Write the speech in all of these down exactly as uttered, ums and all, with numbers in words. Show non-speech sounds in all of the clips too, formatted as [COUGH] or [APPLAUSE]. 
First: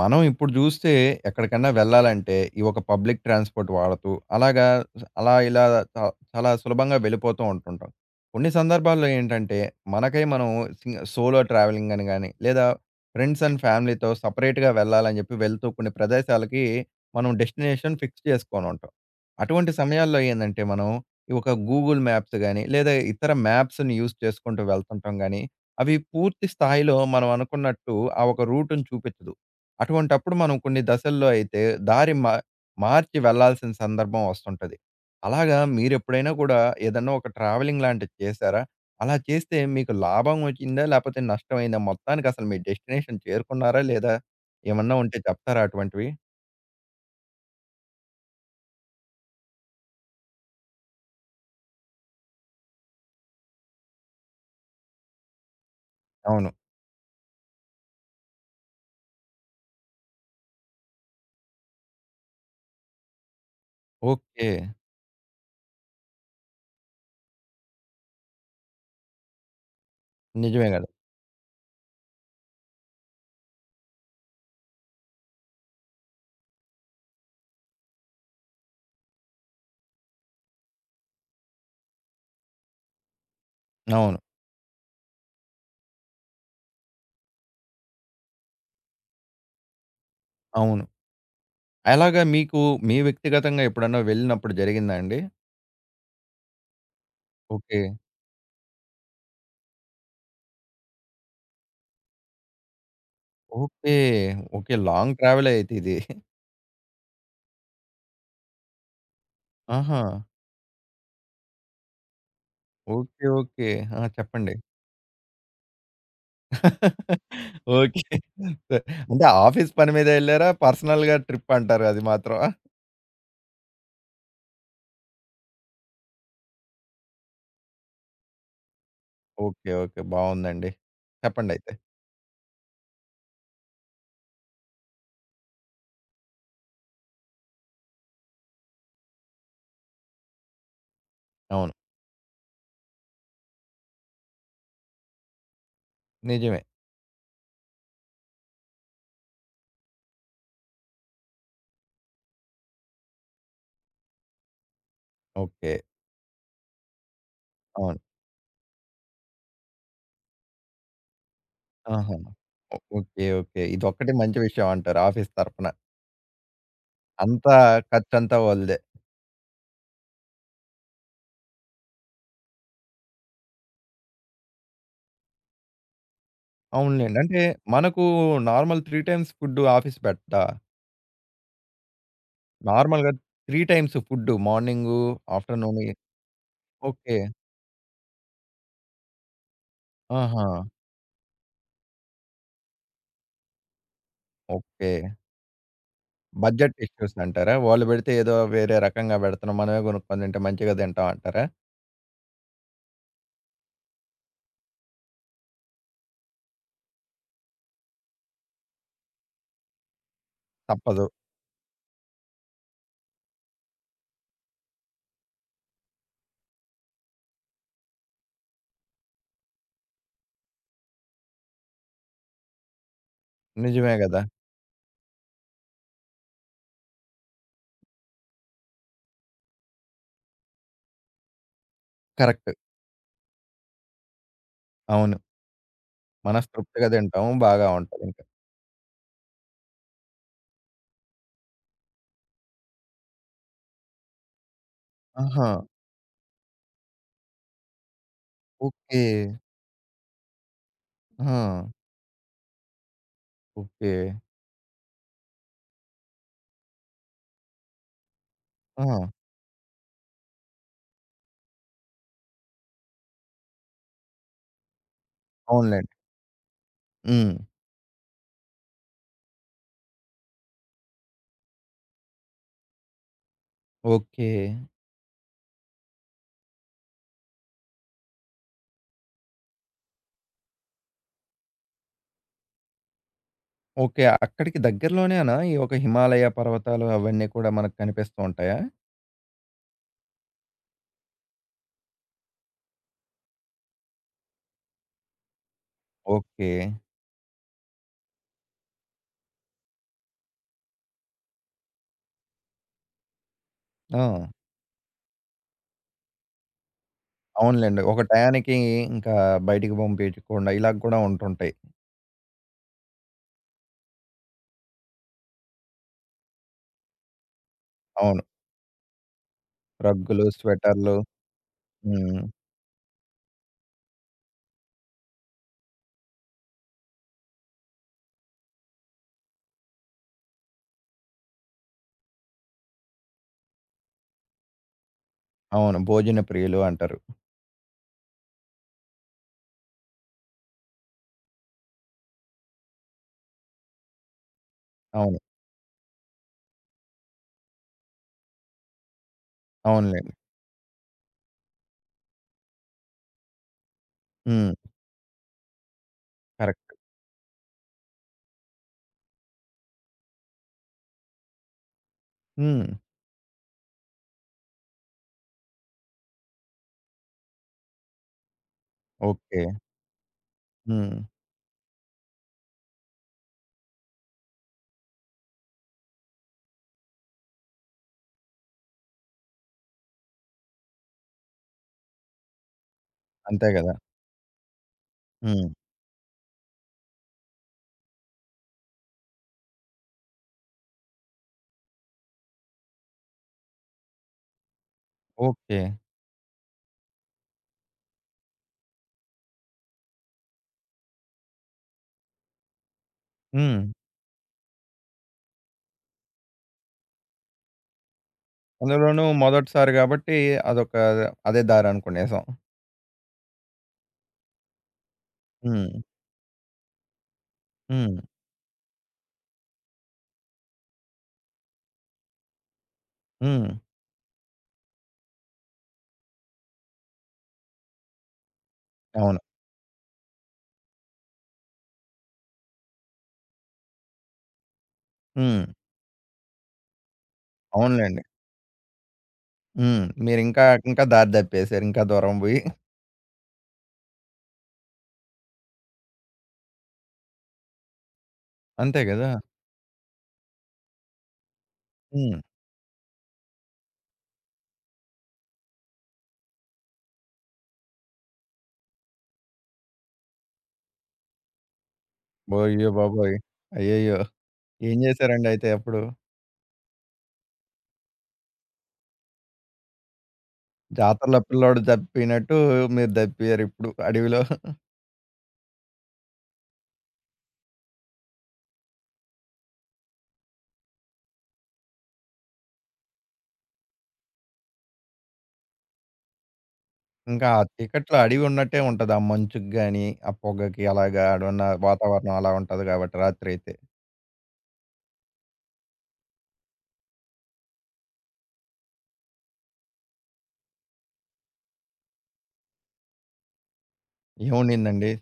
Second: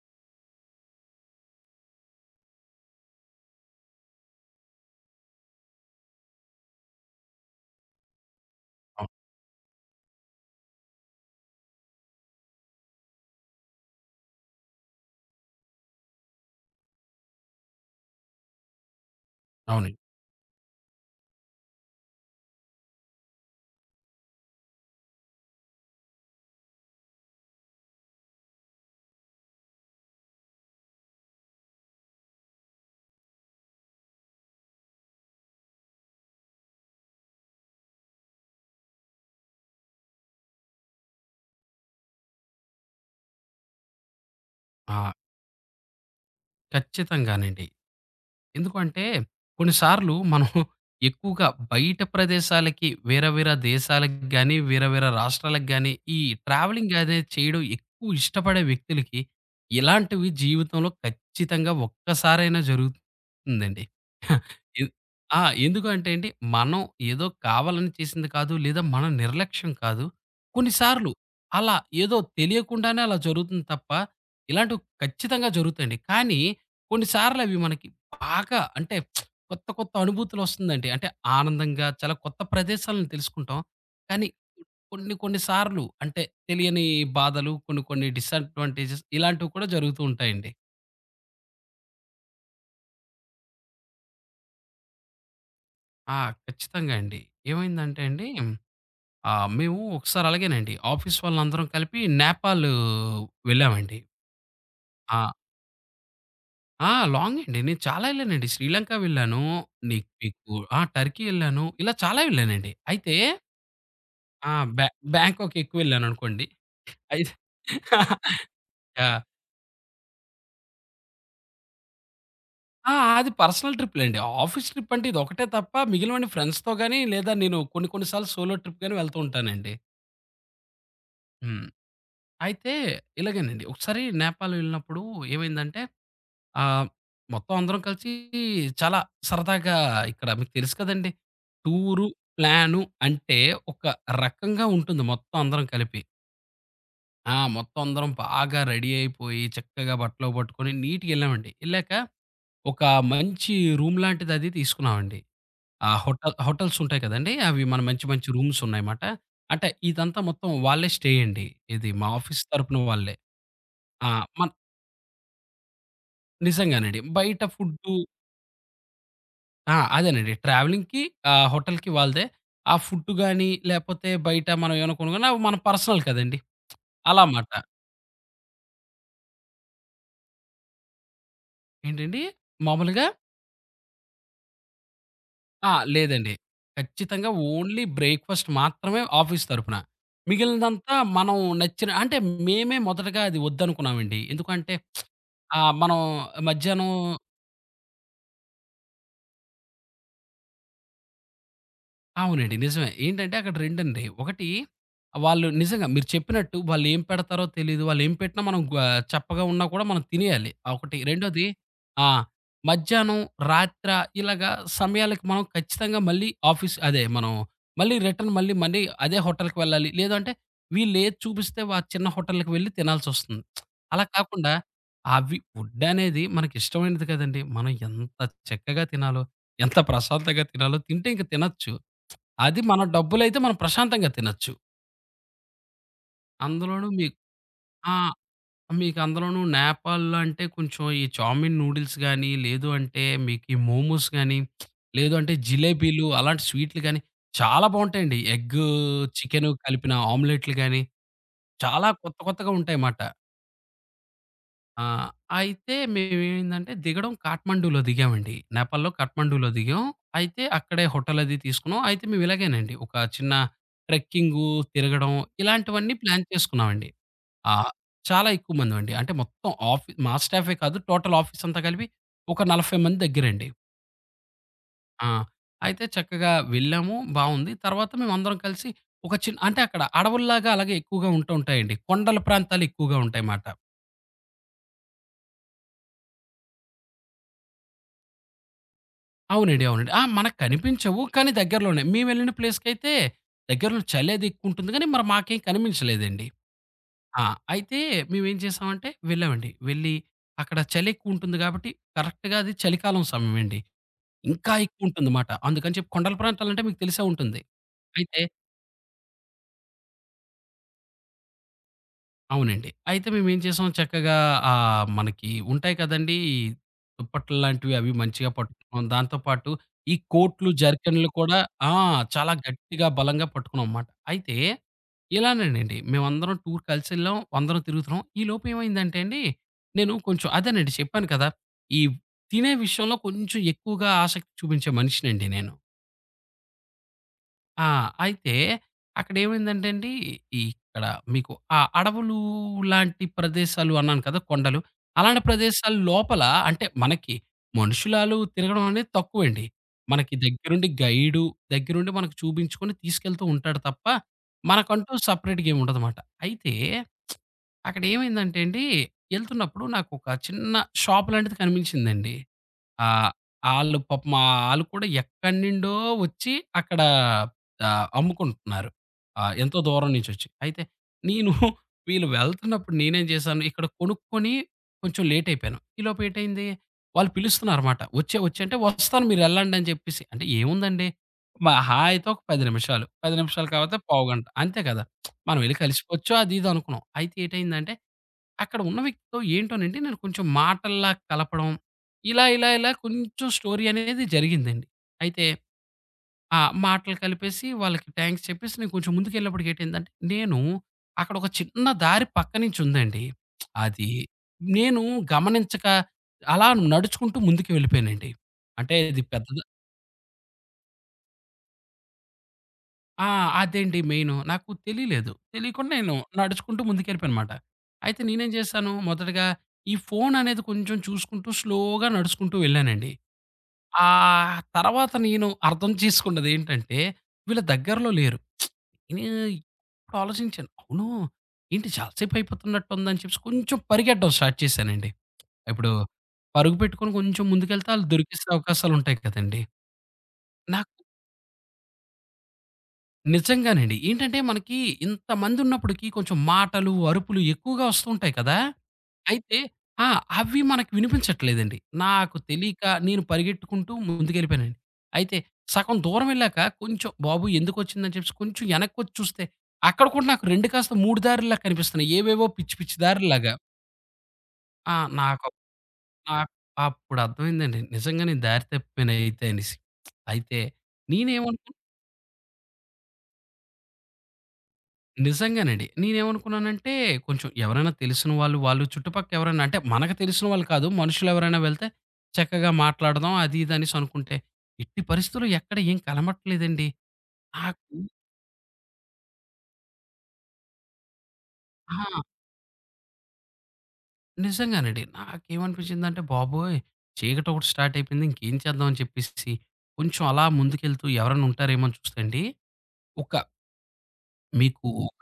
మనం ఇప్పుడు జూస్తే ఎక్కడికన్నా వెళ్ళాలంటే, ఈ ఒక పబ్లిక్ ట్రాన్స్‌పోర్ట్ వాడుతూ అలాగా అలా ఇలా చ చాలా సులభంగా వెళ్ళిపోతూ ఉంటుంటాం. కొన్ని సందర్భాల్లో అవును. ఏంటంటే, మనకై మనం సింగ్ సోలో ట్రావెలింగ్ అని గాని, లేదా ఫ్రెండ్స్ అండ్ ఫ్యామిలీతో సెపరేట్‌గా వెళ్ళాలని జెప్పి వెళ్తూ కొన్ని ప్రదేశాలకి మనం డెస్టినేషన్ ఫిక్స్ చేసుకోనుంటాం. అటువంటి అవునండి. సమయాల్లో ఏందంటే, మనం ఈ ఒక గూగుల్ మ్యాప్స్ గాని, లేదా ఇతర మ్యాప్స్‌ని యూజ్ చేసుకుంటూ వెళ్తుంటాం గాని, అవి పూర్తి స్థాయిలో మనం అనుకున్నట్టు ఆ ఒక రూట్‌ని చూపించదు. అటువంటప్పుడు మనం కొన్ని దశల్లో అయితే దారి మా మార్చి వెళ్ళాల్సిన సందర్భం వస్తుంటది. అలాగా మీరెప్పుడైనా కూడా ఏదన్నా ఒక ట్రావెలింగ్ లాంటిది చేశారా? అలా చేస్తే మీకు లాభం ఒచ్చిందా? లేపోతే నష్టమైందా? మొత్తానికసలు మీ డెస్టినేషన్ చేరుకున్నారా? లేదా? ఏమన్నా ఆ! ఉంటే చెప్తారా అటువంటివి? ఖచ్చితంగానండి. ఎందుకు అంటే, కొన్ని సార్లు మనం ఎక్కువగా బయట ప్రదేశాలకి, వేరే వేరే దేశాలకు గాని, వేరే వేరే రాష్ట్రాలకు గాని, ఈ అవును. ట్రావెలింగ్ అనేది చేయడం ఎక్కువ ఇష్టపడే వ్యక్తులకి, ఇలాంటివి జీవితంలో ఖచ్చితంగా ఒక్కసారైనా జరుగుతుందండి. ఓకే. ఎ ఆ! ఎందుకంటే అండి, మనం ఏదో కావాలని చేసింది కాదు, లేదా మన నిర్లక్ష్యం కాదు. నిజమే కొన్ని గదా! సార్లు అలా ఏదో తెలియకుండానే అలా జరుగుతుంది తప్ప, ఇలాంటివి ఖచ్చితంగా జరుగుతాయండి. కానీ, కొన్ని సార్లు అవి మనకి బాగా అంటే కొత్త కొత్త అనుభూతులొస్తుందండి. అంటే ఆనందంగా చాలా కొత్త ప్రదేశాలను తెలుసుకుంటాం. అవును. కానీ కొన్ని కొన్ని సార్లు అంటే తెలియని బాధలు, కొన్ని కొన్ని డిసడ్వాంటేజెస్ ఇలాంటివి కూడా జరుగుతూ ఉంటాయండి. అవును. అలాగా మీకు మీ వ్యక్తిగతంగా ఎప్పుడన్నా వెళ్ళినప్పుడు జరిగిందా అండి? ఆ! ఖచ్చితంగా అండి. ఓకే. ఏమైందంటే అండి, ఆహ్, మేము ఒకసారి అలాగేనండి ఆఫీస్ వాళ్ళందరం కలిపి నేపాల్ ఓకే. వెళ్ళామండి. ఓకే. లాంగ్ ఆ! ట్రావెలే అయితే ఇది. ఆ! లాంగ్ అండి. నేను చాలా ఎళ్ళానండి. శ్రీలంక వెళ్ళాను. ఆహా! నీకు మీకు ఆ! టర్కీ ఎళ్ళాను. ఇలా చాలా వెళ్ళానండి. అయితే ఓకే. ఓకే. ఆ! ఆ! చెప్పండి. బ్యా బ్యాంకాక్ ఎక్కువ వెళ్ళాననుకోండి. అయితే ఓకే. [LAUGHS] సరే. యాహ్! అంటే ఆఫీస్ పని మీద ఎళ్లారా? పర్సనల్‌గా ట్రిప్ అంటారు అది మాత్రమా? ఆ! అది పర్సనల్ ట్రిప్‌లేండి. ఆఫీస్ ట్రిప్ అంటే ఇదొకటే తప్ప మిగిలినవన్నీ ఫ్రెండ్స్‌తో గాని, లేదా నేను కొన్ని కొన్ని సార్లు సోలో ట్రిప్ గాని వెళ్తూ ఓకే. ఉంటానండి. ఓకే. బావుందండి. హ్మ్. చెప్పండయితే. అయితే ఇలాగేనండి. ఒకసారి నేపాల్ వెళ్ళినప్పుడు ఏమైందంటే, ఆహ్, మొత్తం అందరం కలిసి చాలా సరదాగా ఇక్కడ మీకు తెలుసు కదండీ! అవును. టూరు, ప్లాను అంటే ఒక రకంగా ఉంటుంది మొత్తం అందరం కలిపి. నిజమే. ఆ! మొత్తం అందరం బాగా రెడీ అయిపోయి, చక్కగా బట్టలు పట్టుకొని నీట్‌గా ఎళ్ళామండి. ఎళ్ళాక ఒక మంచి రూమ్ లాంటిదది తీసుకున్నామండి. ఓకే. ఆ హోటల్ హోటల్స్ ఉంటాయి కదండీ! అవి మన అవును. మంచి, మంచి రూమ్స్ ఉన్నాయన్నమాట. అంటే ఇదంతా మొత్తం వాళ్ళే స్టే అండి. ఇది మా ఆహా! ఆఫీస్ ఓ తరపున వాళ్ళే. ఓకే. ఓకే. ఆ! ఇదొక్కటి మంచి మన్ విషయం అంటారు ఆఫీస్ తరపున. నిజంగానండి. బయట అంతా ఫుడ్డు. ఖర్చంతా వాళ్ళదే. ఆ! అదేనండి. ట్రావెలింగ్‌కి, ఆహ్, హోటల్‌కి వాళ్ళదే. ఆ ఫుడ్ గాని, లేపోతే బయట మనం ఏమైనా కొనుగొన్న అవి మన పర్సనల్ కదండీ! అవునులెండి. అలా అంటే మాట. మనకు నార్మల్ మూడు టైమ్స్ ఫుడ్ ఆఫీస్ పెట్టదా? ఏంటండి? మామూలుగా నార్మల్‌గా మూడు టైమ్స్ ఫుడ్ మార్నింగు, ఆ! ఆఫ్టర్‌నూన్ లేదండి. ఓకే. ఖచ్చితంగా ఓన్లీ బ్రేక్‌ఫాస్ట్ మాత్రమే ఆఫీస్ తరపున. ఆహా! మిగిలినదంతా మనం నచ్చిన అంటే మేమే మొదటగా అది వద్దనుకున్నామండి. ఎందుకంటే, ఓకే. ఆహ్, మనం బడ్జెట్ మధ్యాహ్నం ఇష్యూస్ అంటారా? వాళ్ళు పెడితే ఏదో వేరే రకంగా పెడుతున్నాం. మనమే కొనుక్కొని తింటే మంచిగా తింటాం అంటారా? అవునండి. నిజమే. ఏంటంటే అక్కడ రెండండి. ఒకటి, వాళ్ళు నిజంగా మీరు చెప్పినట్టు వాళ్ళేం పెడతారో తెలీదు. వాళ్ళేం పెట్టినా మనం గా చప్పగా ఉన్నా కూడా మనం తినేయాలి. ఒకటి. తప్పదు. రెండోది ఆ! మధ్యాహ్నం, రాత్ర ఇలాగా సమయాలకి మనం ఖచ్చితంగా మళ్ళీ ఆఫీస్ అదే మనం మళ్ళీ రిటర్న్ మళ్ళీ మళ్ళీ అదే హోటల్‌కి వెళ్ళాలి. లేదు అంటే వీళ్ళేది చూపిస్తే ఆ చిన్న హోటల్‌కి వెళ్లి తినాల్సొస్తుంది. నిజమే అలా గదా! కాకుండా అవి ఫుడ్డనేది మనకిష్టమైనది కదండీ! మనం ఎంత చక్కగా తినాలో, ఎంత ప్రశాంతంగా తినాలో తింటే ఇంక తినొచ్చు. కరెక్ట్. అది మన డబ్బులైతే మనం ప్రశాంతంగా తినొచ్చు. అవును. అందులోనూ మనస్తృప్తిగా మీకు తింటాం. బాగా ఆ! ఉంటదింకా. మీకు అందులోనూ నేపాల్‌లో అంటే కొంచెం ఈ చావ్‌మిన్ నూడిల్స్ గాని, లేదు అంటే మీకు ఈ మోమోస్ గాని, లేదు అంటే ఆహా! జిలేబీలు అలాంటి స్వీట్లు గాని చాలా బావుంటాయండి. Egg, okay. చికెను కలిపిన ఆమ్లెట్‌లు గాని ఆ! చాలా కొత్త కొత్తగా ఉంటాయన్నమాట. ఓకే. ఆ! అయితే మేమేమైందంటే దిగడం కాట్మండూలో దిగామండి. ఆ! నేపాల్‌లో కాట్మండూలో దిగాం. అయితే అక్కడే హోటల్ అది తీసుకున్నాం. అయితే మేము ఇలాగేనండి ఒక చిన్న ట్రెక్కింగు, తిరగడం ఇలాంటివన్నీ అవునులెండి. ప్లాన్ చేసుకున్నామండి. హ్మ్. ఆహ్, చాలా ఎక్కువ మందమండి. అంటే మొత్తం ఆఫీ మా స్టాఫే కాదు టోటల్ ఆఫీస్ అంతా కలిపి ఒక నలభై మంది దగ్గరండి. ఓకే. ఆ! అయితే చక్కగా వెళ్ళాము. బావుంది. తర్వాత మేమందరం కలిసి ఒక చిన్న అంటే అక్కడ అడవుల్లాగా అలాగే ఎక్కువగా ఉంటూ ఉంటాయండి. కొండల ప్రాంతాలు ఎక్కువగా ఉంటాయమాట. ఓకే. అక్కడికి దగ్గరలోనేనా ఈ ఒక హిమాలయ పర్వతాలు అవన్నీ కూడా మనకు కనిపిస్తూ ఉంటాయా? అవునండి. అవునండి. ఆ! మనకు కనిపించవు. కానీ దగ్గరలోనే. మేమెళ్ళిన ప్లేస్‌కైతే దగ్గరలో చలి అది ఎక్కువుంటుంది గానీ, మరి మాకేం కనిపించలేదండి. ఓకే. ఆ! అయితే మేమేం చేసామంటే వెళ్ళామండి. వెళ్ళి అక్కడ చలి ఎక్కువుంటుంది గాబట్టి, కరెక్ట్‌గా అది చలికాలం సమయమండి. ఆ! ఇంకా ఎక్కువుంటుందమాట. అందుకని చెప్పి కొండల ప్రాంతాలంటే మీకు తెలిసే ఉంటుంది. అవునులెండి. ఒక అయితే టయానికి ఇంకా బయటికి పంపించకుండా ఇలా కూడా ఉంటుంటాయి. అవునండి. అయితే మేమేం చేసాం చక్కగా, ఆహ్, మనకి ఉంటాయి కదండీ! దుప్పట్లు లాంటివి అవి అవును. మంచిగా పట్టుకున్నాం. దాంతో పాటు ఈ రగ్గులు, కోట్లు, స్వెటర్‌లు జర్కిన్‌లు కూడా ఆ! హ్మ్. చాలా గట్టిగా బలంగా పట్టుకున్నాంమాట. అయితే ఇలానేనండి మేమందరం టూర్ కలిసెళ్ళాం. అందరం తిరుగుతున్నాం. ఈలోపు ఏమైందంటే అండి, నేను కొంచెం అదేనండి చెప్పాను కదా! ఈ తినే విషయంలో కొంచెం ఎక్కువగా ఆసక్తి చూపించే మనిషినండి నేను. అవును. భోజన ప్రియులు అంటారు. ఆ! అయితే అక్కడేమైందంటే అండి, ఇక్కడ మీకు ఆ అడవులు లాంటి ప్రదేశాలు అన్నాను కదా! కొండలు. అవును. అలాంటి ప్రదేశాల లోపల అంటే మనకి మనుషులాలు తిరగడం అనేది తక్కువండి. అవునులెండి. మనకి దగ్గరుండి గైడు, దగ్గరుండి మనకు చూపించుకొని తీసుకెళ్తూ ఉంటాడు తప్ప, హ్మ్. మనకంటూ సెపరేట్‌గా ఏమి ఉండదమాట. అయితే కరెక్ట్. అక్కడేమైందంటే అండి, ఎళ్తున్నప్పుడు నాకొక చిన్న షాప్ లాంటిది కనిపించిందండి. హ్మ్. ఆ! ఆళ్ళు పాపం ఆళ్ళు కూడా ఎక్కడి నుండో వచ్చి అక్కడ ఆహ్, అమ్ముకుంటున్నారు. ఆహ్, ఓకే. ఎంతో దూరం నుంచొచ్చి. అయితే హ్మ్. నేను [LAUGHS] వీళ్ళు వెళ్తున్నప్పుడు నేనేం చేశాను, ఇక్కడ కొనుక్కొని కొంచెం లేట్ అయిపోయాను. ఈలోపు ఏటైంది, వాళ్ళు పిలుస్తున్నారన్నమాట. "వచ్చే వచ్చే" అంటే, "వస్తాను మీరు ఎళ్ళండి" అని చెప్పేసి. అంటే ఏముందండి, మహా అయితే ఒక పది నిమిషాలు. పది నిమిషాలు అంతే గదా! కాపోతే పావుగంట. అంతే కదా! మనం హ్మ్. వెళ్లి కలిసిపోవచ్చు అది ఇది అనుకున్నాం. అయితే ఏటైందంటే అక్కడ ఉన్న వ్యక్తితో ఏంటోనండి నేను కొంచెం మాటల్లా కలపడం. ఇలా, ఇలా, ఇలా కొంచెం స్టోరీ అనేది జరిగిందండి. అయితే ఓకే. ఆ మాటలు కలిపేసి వాళ్ళకి థాంక్స్ చెప్పేసి నేను కొంచెం ముందుకెళ్ళినప్పటికి ఏటైందంటే, నేను అక్కడ ఒక చిన్న దారి పక్క నుంచుందండి. హ్మ్. అది నేను గమనించక అలా నడుచుకుంటూ ముందుకు వెళ్ళిపోయానండి. అంటే ఇది అందులోనూ పెద్ద మొదటిసారి గాబట్టి అదొక అదే దారనుకునేసాం. ఆ! అదేండి మెయిను. నాకు తెలీలేదు. తెలీకుండా హ్మ్. నేను నడుచుకుంటూ ముందుకెళ్ళిపోయానమాట. హ్మ్. అయితే నేనేం చేశాను, మొదటగా ఈ ఫోననేది కొంచెం చూసుకుంటూ స్లోగా నడుచుకుంటూ వెళ్ళానండి. హ్మ్. ఆహ్, తర్వాత నేను అర్థం చేసుకున్నదేంటంటే, వీళ్ళ దగ్గరలో లేరు. నేను అవును. ఇప్పుడు ఆలోచించాను. అవును. ఏంటి చాలా సేపయిపోతున్నట్టుందని చెప్పేసి కొంచెం పరిగెట్టడం స్టార్ట్ చేశానండి. హ్మ్. ఇప్పుడు పరుగు పెట్టుకొని కొంచెం ముందుకెళ్తే ఆళ్ళు అవునులెండి. దొరికేసే అవకాశాలుంటాయి కదండీ. హ్మ్. మీరింకా నాకు ఇంకా దారి తప్పేసారు. ఇంకా దూరం బోయి. నిజంగానండి. ఏంటంటే మనకి ఇంతమంది ఉన్నప్పటికి కొంచెం మాటలు, అరుపులు ఎక్కువగా వస్తూ ఉంటాయి కదా! అంతే గదా! అయితే ఆ! అవి మనకు వినిపించట్లేదండి. నాకు హ్మ్. తెలియక నేను పరిగెట్టుకుంటూ ముందుకెళ్ళిపోయానండి. అయితే సగం దూరం వెళ్ళాక కొంచెం బాబు ఎందుకొచ్చిందని చెప్పేసి కొంచెం వెనక్కొచ్చి చూస్తే అక్కడ కూడా నాకు రెండు కాస్త మూడు దారుల్లా కనిపిస్తున్నాయి. ఏవేవో పిచ్చి అయ్య పిచ్చి బాబోయ్! దారుల్లాగా. అయ్యయ్యో! ఆ! ఏం నాకు జేశారండి అయితే అప్పుడు? నాకు అప్పుడు అర్థమైందండి. నిజంగానే దారి తప్పిపోయానయితే అనేసి. అయితే జాతరలో నేనేమను పిల్లోడు దప్పినట్టు మీరు దప్పారిప్పుడు అడవిలో. నిజంగానండి. నేనేమనుకున్నానంటే, కొంచెం ఎవరైనా తెలిసిన వాళ్ళు, వాళ్ళు చుట్టుపక్క ఎవరైనా అంటే, మనకు తెలిసిన వాళ్ళు కాదు. మనుషులెవరైనా వెళ్తే, చక్కగా మాట్లాడదాం అది, ఇది అనేసి అనుకుంటే, ఎట్టి పరిస్థితుల్లో ఎక్కడ ఏం కలమట్లేదండి. ఇంకా ఆ నాకు చీకట్లో అడవి ఉన్నట్టే ఉంటది. ఆ మంచుకి గాని, ఆ పొగకి అలాగా ఆడున్న ఆ! వాతావరణం అలా ఉంటది కాబట్టి రాత్రయితే. నిజంగానండి. నాకేమనిపించిందంటే, బాబోయ్! చీకటొకటి స్టార్ట్ అయిపోయింది. ఇంకేం చేద్దాం అని చెప్పేసేసి, కొంచెం అలా ముందుకెళ్తూ ఎవరైనా ఉంటారేమో అని చూస్తే అండి, ఒక మీకు ఏముండిందండి? ఒక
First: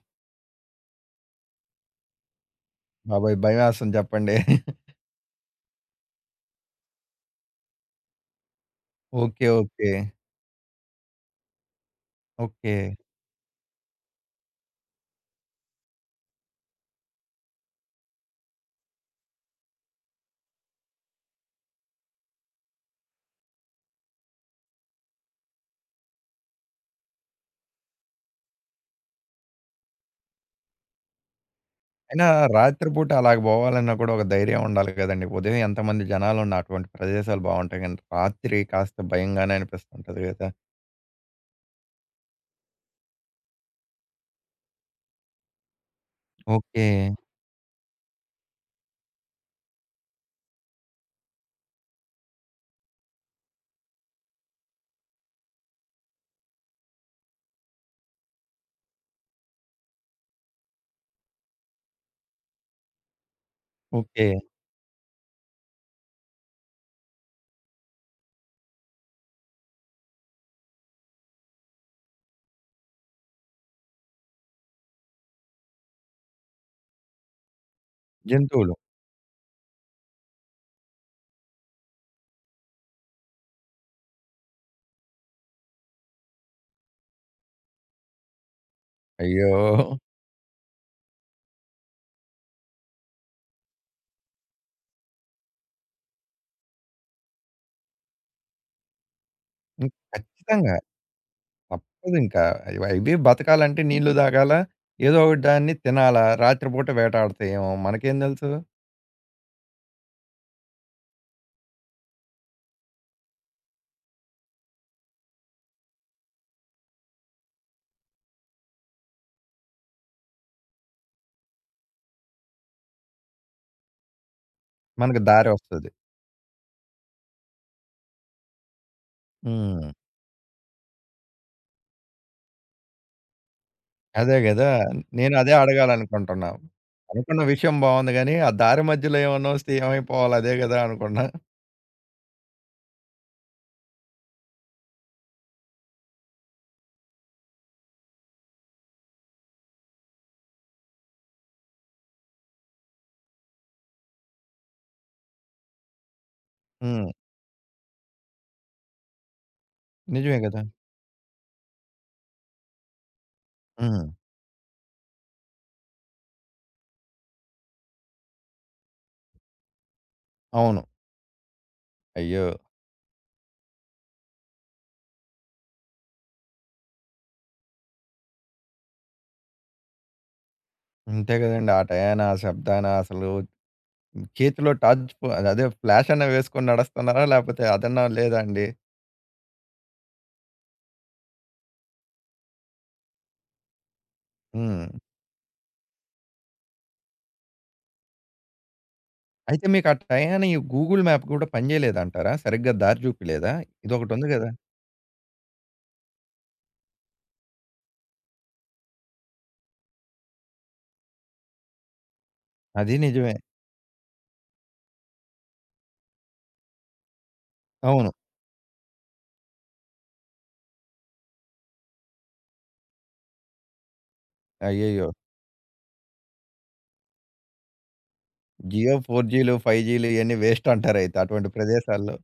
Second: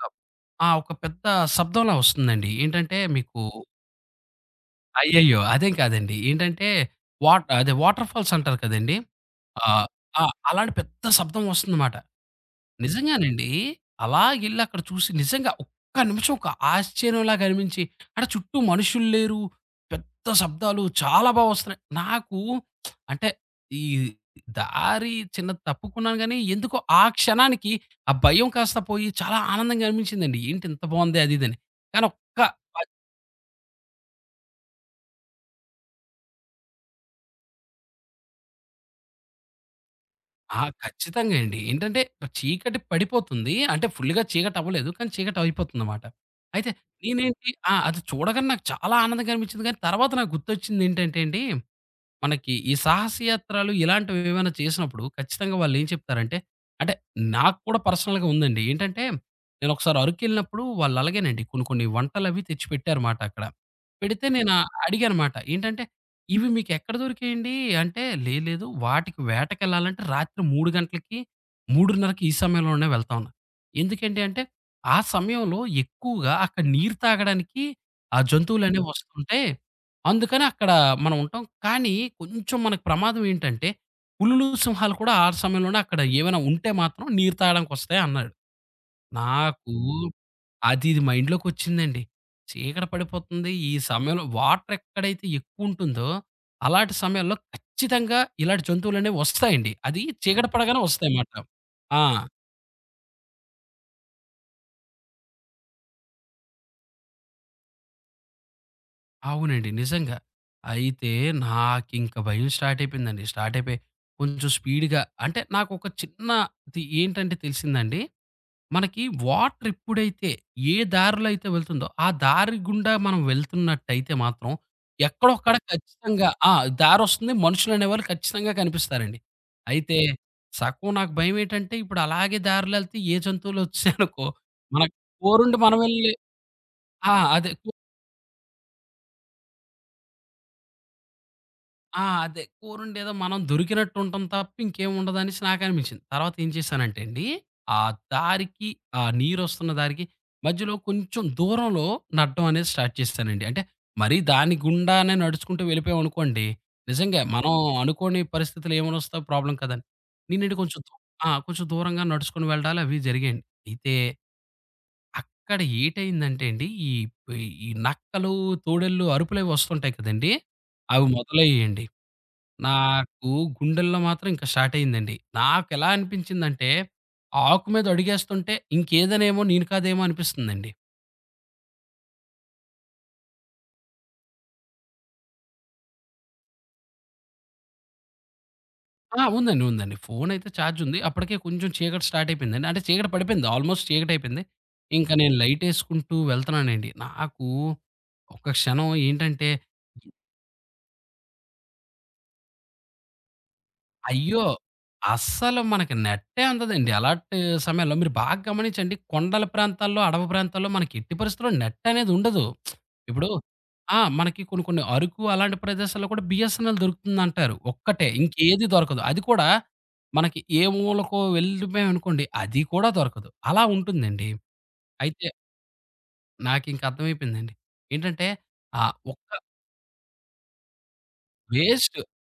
ఆ! ఒక పెద్ద శబ్దంలా వస్తుందండి. ఏంటంటే బాబోయ్! మీకు భయమేస్తుంది చెప్పండి. అయ్యయ్యో! అదేం కాదండి. ఏంటంటే వాట్ అదే వాటర్ ఫాల్స్ అంటారు కదండీ! ఓకే. ఆహ్, ఓకే. ఆ! అలాంటి పెద్ద శబ్దం వస్తుందమాట. ఓకే. నిజంగానండి. అలా ఎళ్లి అక్కడ చూసి నిజంగా ఒక్క నిమిషం ఒక ఆశ్చర్యంలాగా అనిపించి, అక్కడ చుట్టూ మనుషులు లేరు. పెద్ద శబ్దాలు చాలా బా వస్తున్నాయి. నాకు అంటే ఈ దారి చిన్న తప్పుకున్నాను గానీ, ఎందుకో ఆ క్షణానికి ఆ భయం కాస్త పోయి చాలా ఆనందంగా అనిపించిందండి. ఏంటి ఇంత బావుంది అది ఇదని. కానీ అయినా ఒక్క రాత్రిపూట అలాగ బోవాలన్నా కూడా ఒక ధైర్యం ఉండాలి కదండీ! ఉదయం ఎంతమంది జనాలున్న అటువంటి ప్రదేశాలు బావుంటాయి గానీ, రాత్రి కాస్త భయంగానే అనిపిస్తుంటది గదా! ఆ! ఖచ్చితంగా అండి. ఏంటంటే చీకటి పడిపోతుంది. అంటే ఫుల్‌గా చీకటవ్వలేదు. కానీ చీకటయిపోతుందనమాట. అయితే ఓకే. నేనేంటి ఆ! అది చూడగానే నాకు చాలా ఆనందంగా అనిపించింది. కానీ తర్వాత నాకు గుర్తొచ్చిందేంటంటే అండి, మనకి ఈ సాహసయాత్రలు ఇలాంటివి ఏమైనా చేసినప్పుడు ఖచ్చితంగా వాళ్ళు ఏం చెప్తారంటే అంటే నాకు కూడా పర్సనల్‌గా ఉందండి. ఏంటంటే నేను ఒకసారి అరకెళ్ళినప్పుడు వాళ్ళు అలాగేనండి కొన్ని కొన్ని వంటలవి తెచ్చి పెట్టారుమాట అక్కడ. పెడితే ఓకే. నేను అడిగానమాట. ఏంటంటే, "ఇవి మీకు ఎక్కడ దొరికాయండి?" అంటే, "లేదు లేదు వాటికి వేటకెళ్ళాలంటే రాత్రి మూడు గంటలకి, 3:30కి ఈ సమయంలోనే వెళ్తాం" అన్నా. ఎందుకండి అంటే ఆ సమయంలో ఎక్కువగా అక్కడ నీరు తాగడానికి ఆ జంతువులు. జంతువులనేవి వస్తుంటే అందుకని అక్కడ మనం ఉంటాం. కానీ కొంచెం మనకు ప్రమాదం ఏంటంటే, పులులు, సింహాలు కూడా ఆ సమయంలోనే అక్కడ ఏమైనా ఉంటే మాత్రం నీరు తాగడానికొస్తాయి అన్నాడు. అయ్యో! నాకు అది ఇది మైండ్‌లోకొచ్చిందండి. చీకటి పడిపోతుంది. ఈ సమయంలో వాటర్ ఎక్కడైతే ఎక్కువుంటుందో, అలాంటి సమయంలో ఖచ్చితంగా ఇలాంటి జంతువులనేవి వస్తాయండి. హ్మ్. అది చీకటి ఖచ్చితంగా. పడగానే వస్తాయన్నమాట. ఆ! తప్పదింకా. అవి అవి బతకాలంటే నీళ్లు తాగాల, ఏదో ఒక దాన్ని తినాలా, రాత్రిపూట వేటాడతాయేమో మనకేం తెలుసు? అవునండి. నిజంగా. అయితే నాకింక భయం స్టార్ట్ అయిపోయిందండి. స్టార్ట్ అయిపోయి కొంచెం స్పీడ్‌గా అంటే నాకొక చిన్న తి ఏంటంటే తెలిసిందండి. మనకి వాటర్ ఎప్పుడైతే ఏ దారిలో అయితే వెళ్తుందో, ఆ దారి గుండా మనం వెళ్తున్నట్టయితే మాత్రం మనకు దారి ఎక్కడొక్కడ అవును. వస్తది. ఖచ్చితంగా ఆ! దారొస్తుంది. మనుషులనేవాళ్ళు ఖచ్చితంగా కనిపిస్తారండి. హ్మ్. అయితే సగం నాకు భయమేంటంటే ఇప్పుడు అలాగే దారిలో ఎళ్తే ఏ జంతువులొచ్చాయనుకో, అదే గదా! మన నేను అదే కోరుండి మనం ఎళ్ళి అడగాలనుకుంటున్నా. ఆ! అనుకున్న అదే. విషయం బావుంది గానీ, ఆ దారి మధ్యలో ఏమన్నా వస్తే ఏమైపోవాలి అదే గదా! అనుకున్నా. ఆ! అదే. కూరుండేదో మనం దొరికినట్టు ఉంటాం తప్ప ఇంకేం ఉండదనేసి నాకనిపించింది. తర్వాత ఏం చేశానంటే అండి, ఆ దారికి ఆ నీరొస్తున్న దారికి మధ్యలో కొంచెం దూరంలో నడడం అనేది స్టార్ట్ చేశానండి. అంటే మరీ దాని గుండానే నడుచుకుంటూ వెళ్ళిపోయామనుకోండి, హ్మ్. నిజంగా మనం అనుకోని పరిస్థితులు ఏమైనొస్తాయో ప్రాబ్లమ్ కదండీ. నిజమే నేనేంటి గదా! కొంచెం దూ ఆ! కొంచెం దూరంగా నడుచుకొని వెళ్ళడాలు అవి జరిగాయండి. అయితే హ్మ్. అక్కడ ఏటయిందంటే అండి, ఈ ఈ నక్కలు, తోడేళ్ళు అరుపులవి వస్తుంటాయి కదండీ! అవును. అవి మొదలయ్యాయండి. అయ్యో! నాకు గుండెల్లో మాత్రం ఇంక స్టార్ట్ అయిందండి. నాకెలా అనిపించిందంటే, ఆ ఆకు మీద అడుగేస్తుంటే ఇంకేదనేమో నేను కాదేమో అనిపిస్తుందండి. అంతే గదండీ. ఆ టయాన, ఆ శబ్దాన అసలు చేతిలో టార్చ్ ఫో అదే ఫ్లాష్ అన్నా వేసుకొని నడుస్తున్నారా? లేపోతే అదన్నా లేదా అండి? ఆ! ఉందండి. ఉందండి. ఫోనయితే ఛార్జుంది. అప్పటికే కొంచెం చీకటి స్టార్ట్ అయిపోయిందండి. అంటే చీకటి పడిపోయింది. ఆల్మోస్ట్ చీకటయిపోయింది. హ్మ్. ఇంక నేను లైటేసుకుంటూ వెళ్తున్నానండి. నాకు ఒక్క క్షణం ఏంటంటే అయితే మీకు ఆ టయాని గూగుల్ మ్యాప్ గూడా పని జేయలేదంటారా? సరిగ్గా దారి జూపియలేదా? ఇదొకటుంది అయ్యో! గదా! అస్సలు మనకి నెట్టే అందదండి. అలాంటి సమయంలో మీరు బాగా గమనించండి. కొండల ప్రాంతాల్లో, అడవి ప్రాంతాల్లో మనకి ఎట్టి పరిస్థితిలో నెట్ అనేది ఉండదు. అది ఇప్పుడు నిజమే. ఆ! మనకి కొన్ని కొన్ని అరుకు అలాంటి ప్రదేశాల్లో కూడా బీఎస్ఎన్ఎల్ దొరుకుతుందంటారు. ఒక్కటే అవును. ఇంకేది దొరకదు. అది కూడా మనకి ఏ మూలకో వెళ్ళిపోయామనుకోండి అది కూడా దొరకదు. అలా ఉంటుందండి. అయ్యయ్యో! అయితే నాకింక అర్థమైపోయిందండి. ఏంటంటే ఆహ్, జియో ఒక్క ఫోర్ జీలు, ఫైవ్ జీలు ఇయన్నీ వేస్ట్ అంటారైతే అటువంటి వేస్ట్ ప్రదేశాల్లో.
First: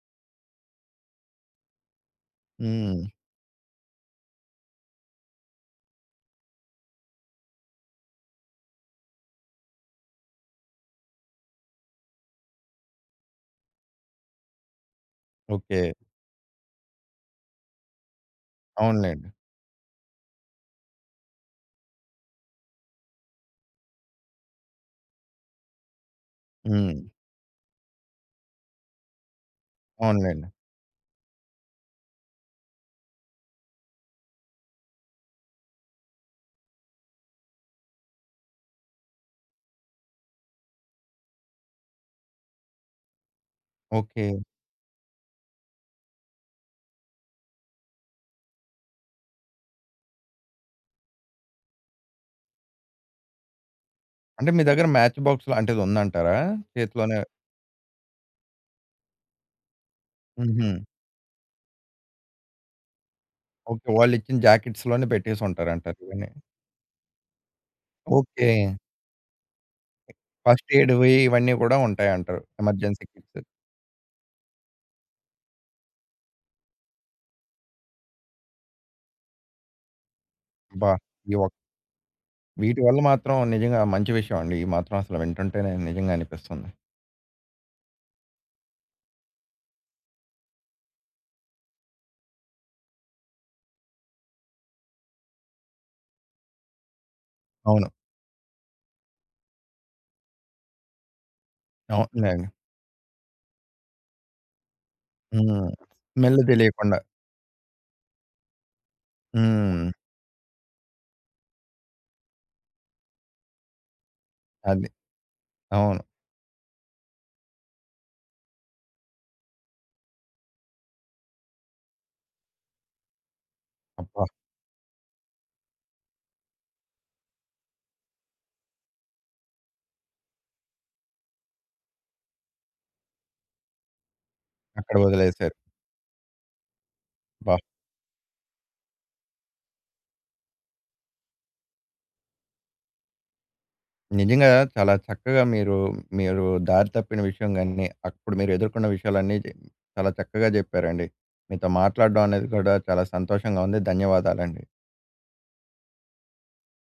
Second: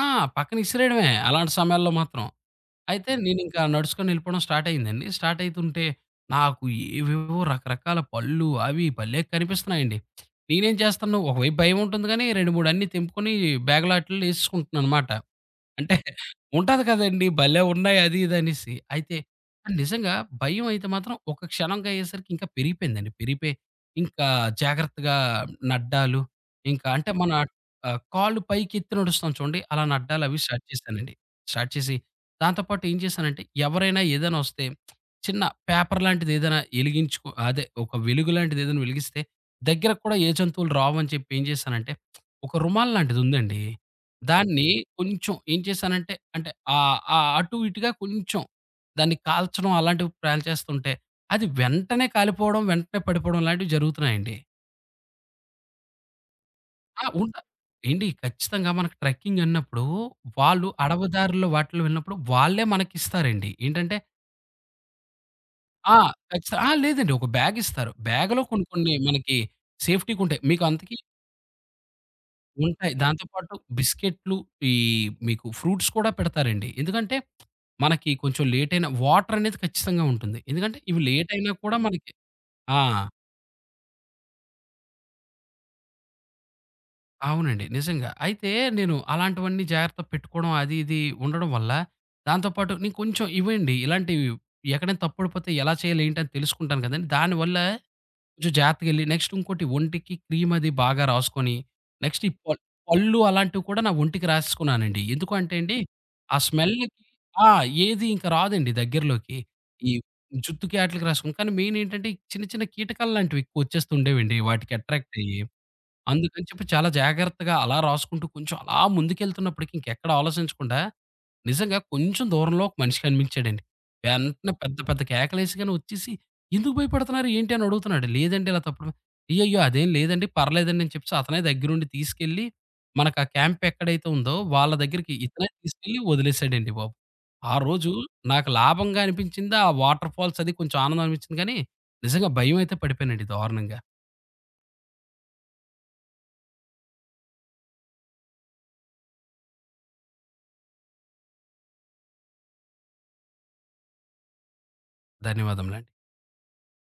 ఆ! పక్కన ఇసిరేయడమే అలాంటి సమయాల్లో మాత్రం. హ్మ్. అయితే నేనింకా నడుచుకొని వెళ్ళిపోవడం స్టార్ట్ అయిందండి. స్టార్ట్ అయితుంటే నాకు ఏవేవో రకరకాల పళ్ళు అవి భలే కనిపిస్తున్నాయండి. నేనేం చేస్తాను ఒకవైపు భయం ఉంటుంది గానీ రెండు, మూడు అన్నీ తెంపుకొని బ్యాగ్‌లో ఆటిల్లో ఎసేసుకుంటున్నాననమాట. ఓకే. అంటే ఉంటాది కదండీ! భలే ఉన్నాయి అది ఇది అనేసి. అయితే అవునులెండి. నిజంగా భయం అయితే మాత్రం ఒక క్షణంగా అయ్యేసరికి ఇంకా పెరిగిపోయిందండి. పెరిగిపోయి ఇంకా జాగ్రత్తగా నడ్డాలు, ఇంకా హ్మ్. అంటే మన ఆహ్, కాళ్ళు పైకెత్తి నడుస్తాం చూడండి. అలా నడ్డాలవి అవునులెండి. స్టార్ట్ చేశానండి. స్టార్ట్ చేసి దాంతో పాటు ఏం చేశానంటే ఎవరైనా ఏదైనా వస్తే చిన్న పేపర్ లాంటిది ఏదైనా ఎలిగించుకో అదే ఒక వెలుగు లాంటిది ఏదైనా వెలిగిస్తే దగ్గరకి కూడా ఏ జంతువులు రావని చెప్పి ఏం చేశానంటే ఒక రుమాల్ లాంటిదుందండి. ఓకే. ఓకే. దాన్ని కొంచెం ఏం చేశానంటే, అంటే ఆహ్, ఆహ్, అటు ఇటుగా కొంచెం దాన్ని కాల్చడం అలాంటివి ప్లాన్ చేస్తుంటే, అది వెంటనే కాలిపోవడం, వెంటనే పడిపోవడం లాంటివి జరుగుతున్నాయండి. అంటే మీ దగ్గర మ్యాచ్ బాక్స్ లాంటిదుందంటారా? ఆ! చేతిలోనే ఉంట ఏండి ఖచ్చితంగా మనకు ట్రెక్కింగ్ అన్నప్పుడు వాళ్ళు హుహు. అవును. అడవి దారుల్లో వాటిలో వెళ్ళినప్పుడు వాళ్ళే మనకిస్తారండి. ఓకే. ఏంటంటే వాళ్ళిచ్చిన జాకెట్స్‌లోనే ఆ! పెట్టేసుంటారంటారు ఇవన్నీ. ఖచ్చిత ఆ! లేదండి. ఒక బ్యాగిస్తారు. బ్యాగ్‌లో ఓకే. కొన్ని కొన్ని మనకి సేఫ్టీ‌గుంటాయి. మీకు ఫస్ట్ అంతకి ఎయిడ్‌వి ఇవన్నీ గూడా ఉంటాయంటారు. ఉంటాయి. ఎమర్జెన్సీ దాంతో కిట్స్. పాటు బిస్కెట్‌లు, ఈ మీకు ఫ్రూట్స్ కూడా పెడతారండి. ఎందుకంటే, మనకి కొంచెం లేట్ అయినా వాటర్ అనేది ఖచ్చితంగా ఉంటుంది. ఎందుకంటే, అబ్బా! ఇవి లేట్ ఈ ఒ అయినా కూడా మనకి ఆ! వీటి వల్ల మాత్రం నిజంగా మంచి విషయం అండి. ఈ మాత్రం అసలు వింటుంటేనే నిజంగా అనిపిస్తుంది. అవునండి. నిజంగా. అయితే నేను అలాంటివన్నీ జాగ్రత్త పెట్టుకోవడం అది ఇది ఉండడం వల్ల, దాంతో పాటు నేను కొంచెం ఇవండి ఇలాంటివి ఎక్కడైనా తప్పుడిపోతే ఎలా చేయాలి ఏంటి అని తెలుసుకుంటాను కదండీ! దానివల్ల అవును. కొంచెం జాగ్రత్తగెళ్ళి నెక్స్ట్ ఇంకోటి ఒంటికి క్రీమ్ అది బాగా రాసుకొని, అవును. నెక్స్ట్ ఈ అవునండి. పల్ పళ్ళు అలాంటివి కూడా నా ఒంటికి రాసేసుకున్నానండి. ఎందుకు అంటే హ్మ్. అండి, ఆ స్మెల్ స్మెల్‌కి తెలియకుండా. ఆ! ఏది ఇంకా రాదండి దగ్గరలోకి. హ్మ్. ఈ జుట్టుకి ఆటిలకి రాసుకుని కానీ మెయిన్ ఏంటంటే, ఈ చిన్న చిన్న కీటకాలు లాంటివి ఎక్కువ వచ్చేస్తూ ఉండేవండి వాటికి అది. అట్రాక్ట్ అయ్యి. అవును. అందుకని చెప్పి చాలా జాగ్రత్తగా అలా రాసుకుంటూ కొంచెం అలా ముందుకెళ్తున్నప్పటికి ఇంకెక్కడ ఆలోచించకుండా నిజంగా కొంచెం దూరంలో ఒక మనిషి కనిపించాడండి. అబ్బా! వెంటనే పెద్ద పెద్ద కేకలేసిగాని వచ్చేసి, "ఎందుకు భయపడుతున్నారు ఏంటి?" అని అడుగుతున్నాడు. లేదండి ఇలా తప్పుడు అయ్యయ్యో! అదేం లేదండి పర్లేదండి అని చెప్పేసి అతనే దగ్గరుండి తీసుకెళ్ళి మనకు ఆ క్యాంప్ ఎక్కడైతే ఉందో వాళ్ళ అక్కడ దగ్గరికి ఇతనే వదిలేశారు. తీసుకెళ్ళి వదిలేసాడండి బాబు. ఆ అబ్బా! రోజు నాకు లాభంగా అనిపించింది. ఆ వాటర్ ఫాల్స్ అది కొంచెం ఆనందం అనిపించింది కానీ నిజంగా భయమైతే పడిపోయానండి దారుణంగా. నిజంగా చాలా చక్కగా మీరు, మీరు దారి తప్పిన విషయం గాని, అప్పుడు మీరు ఎదుర్కొన్న విషయాలన్నీ జె చాలా చక్కగా జెప్పారండి. మీతో మాట్లాడడం అనేది కూడా చాలా సంతోషంగా ఉంది. ధన్యవాదాలండి. ధన్యవాదములండి.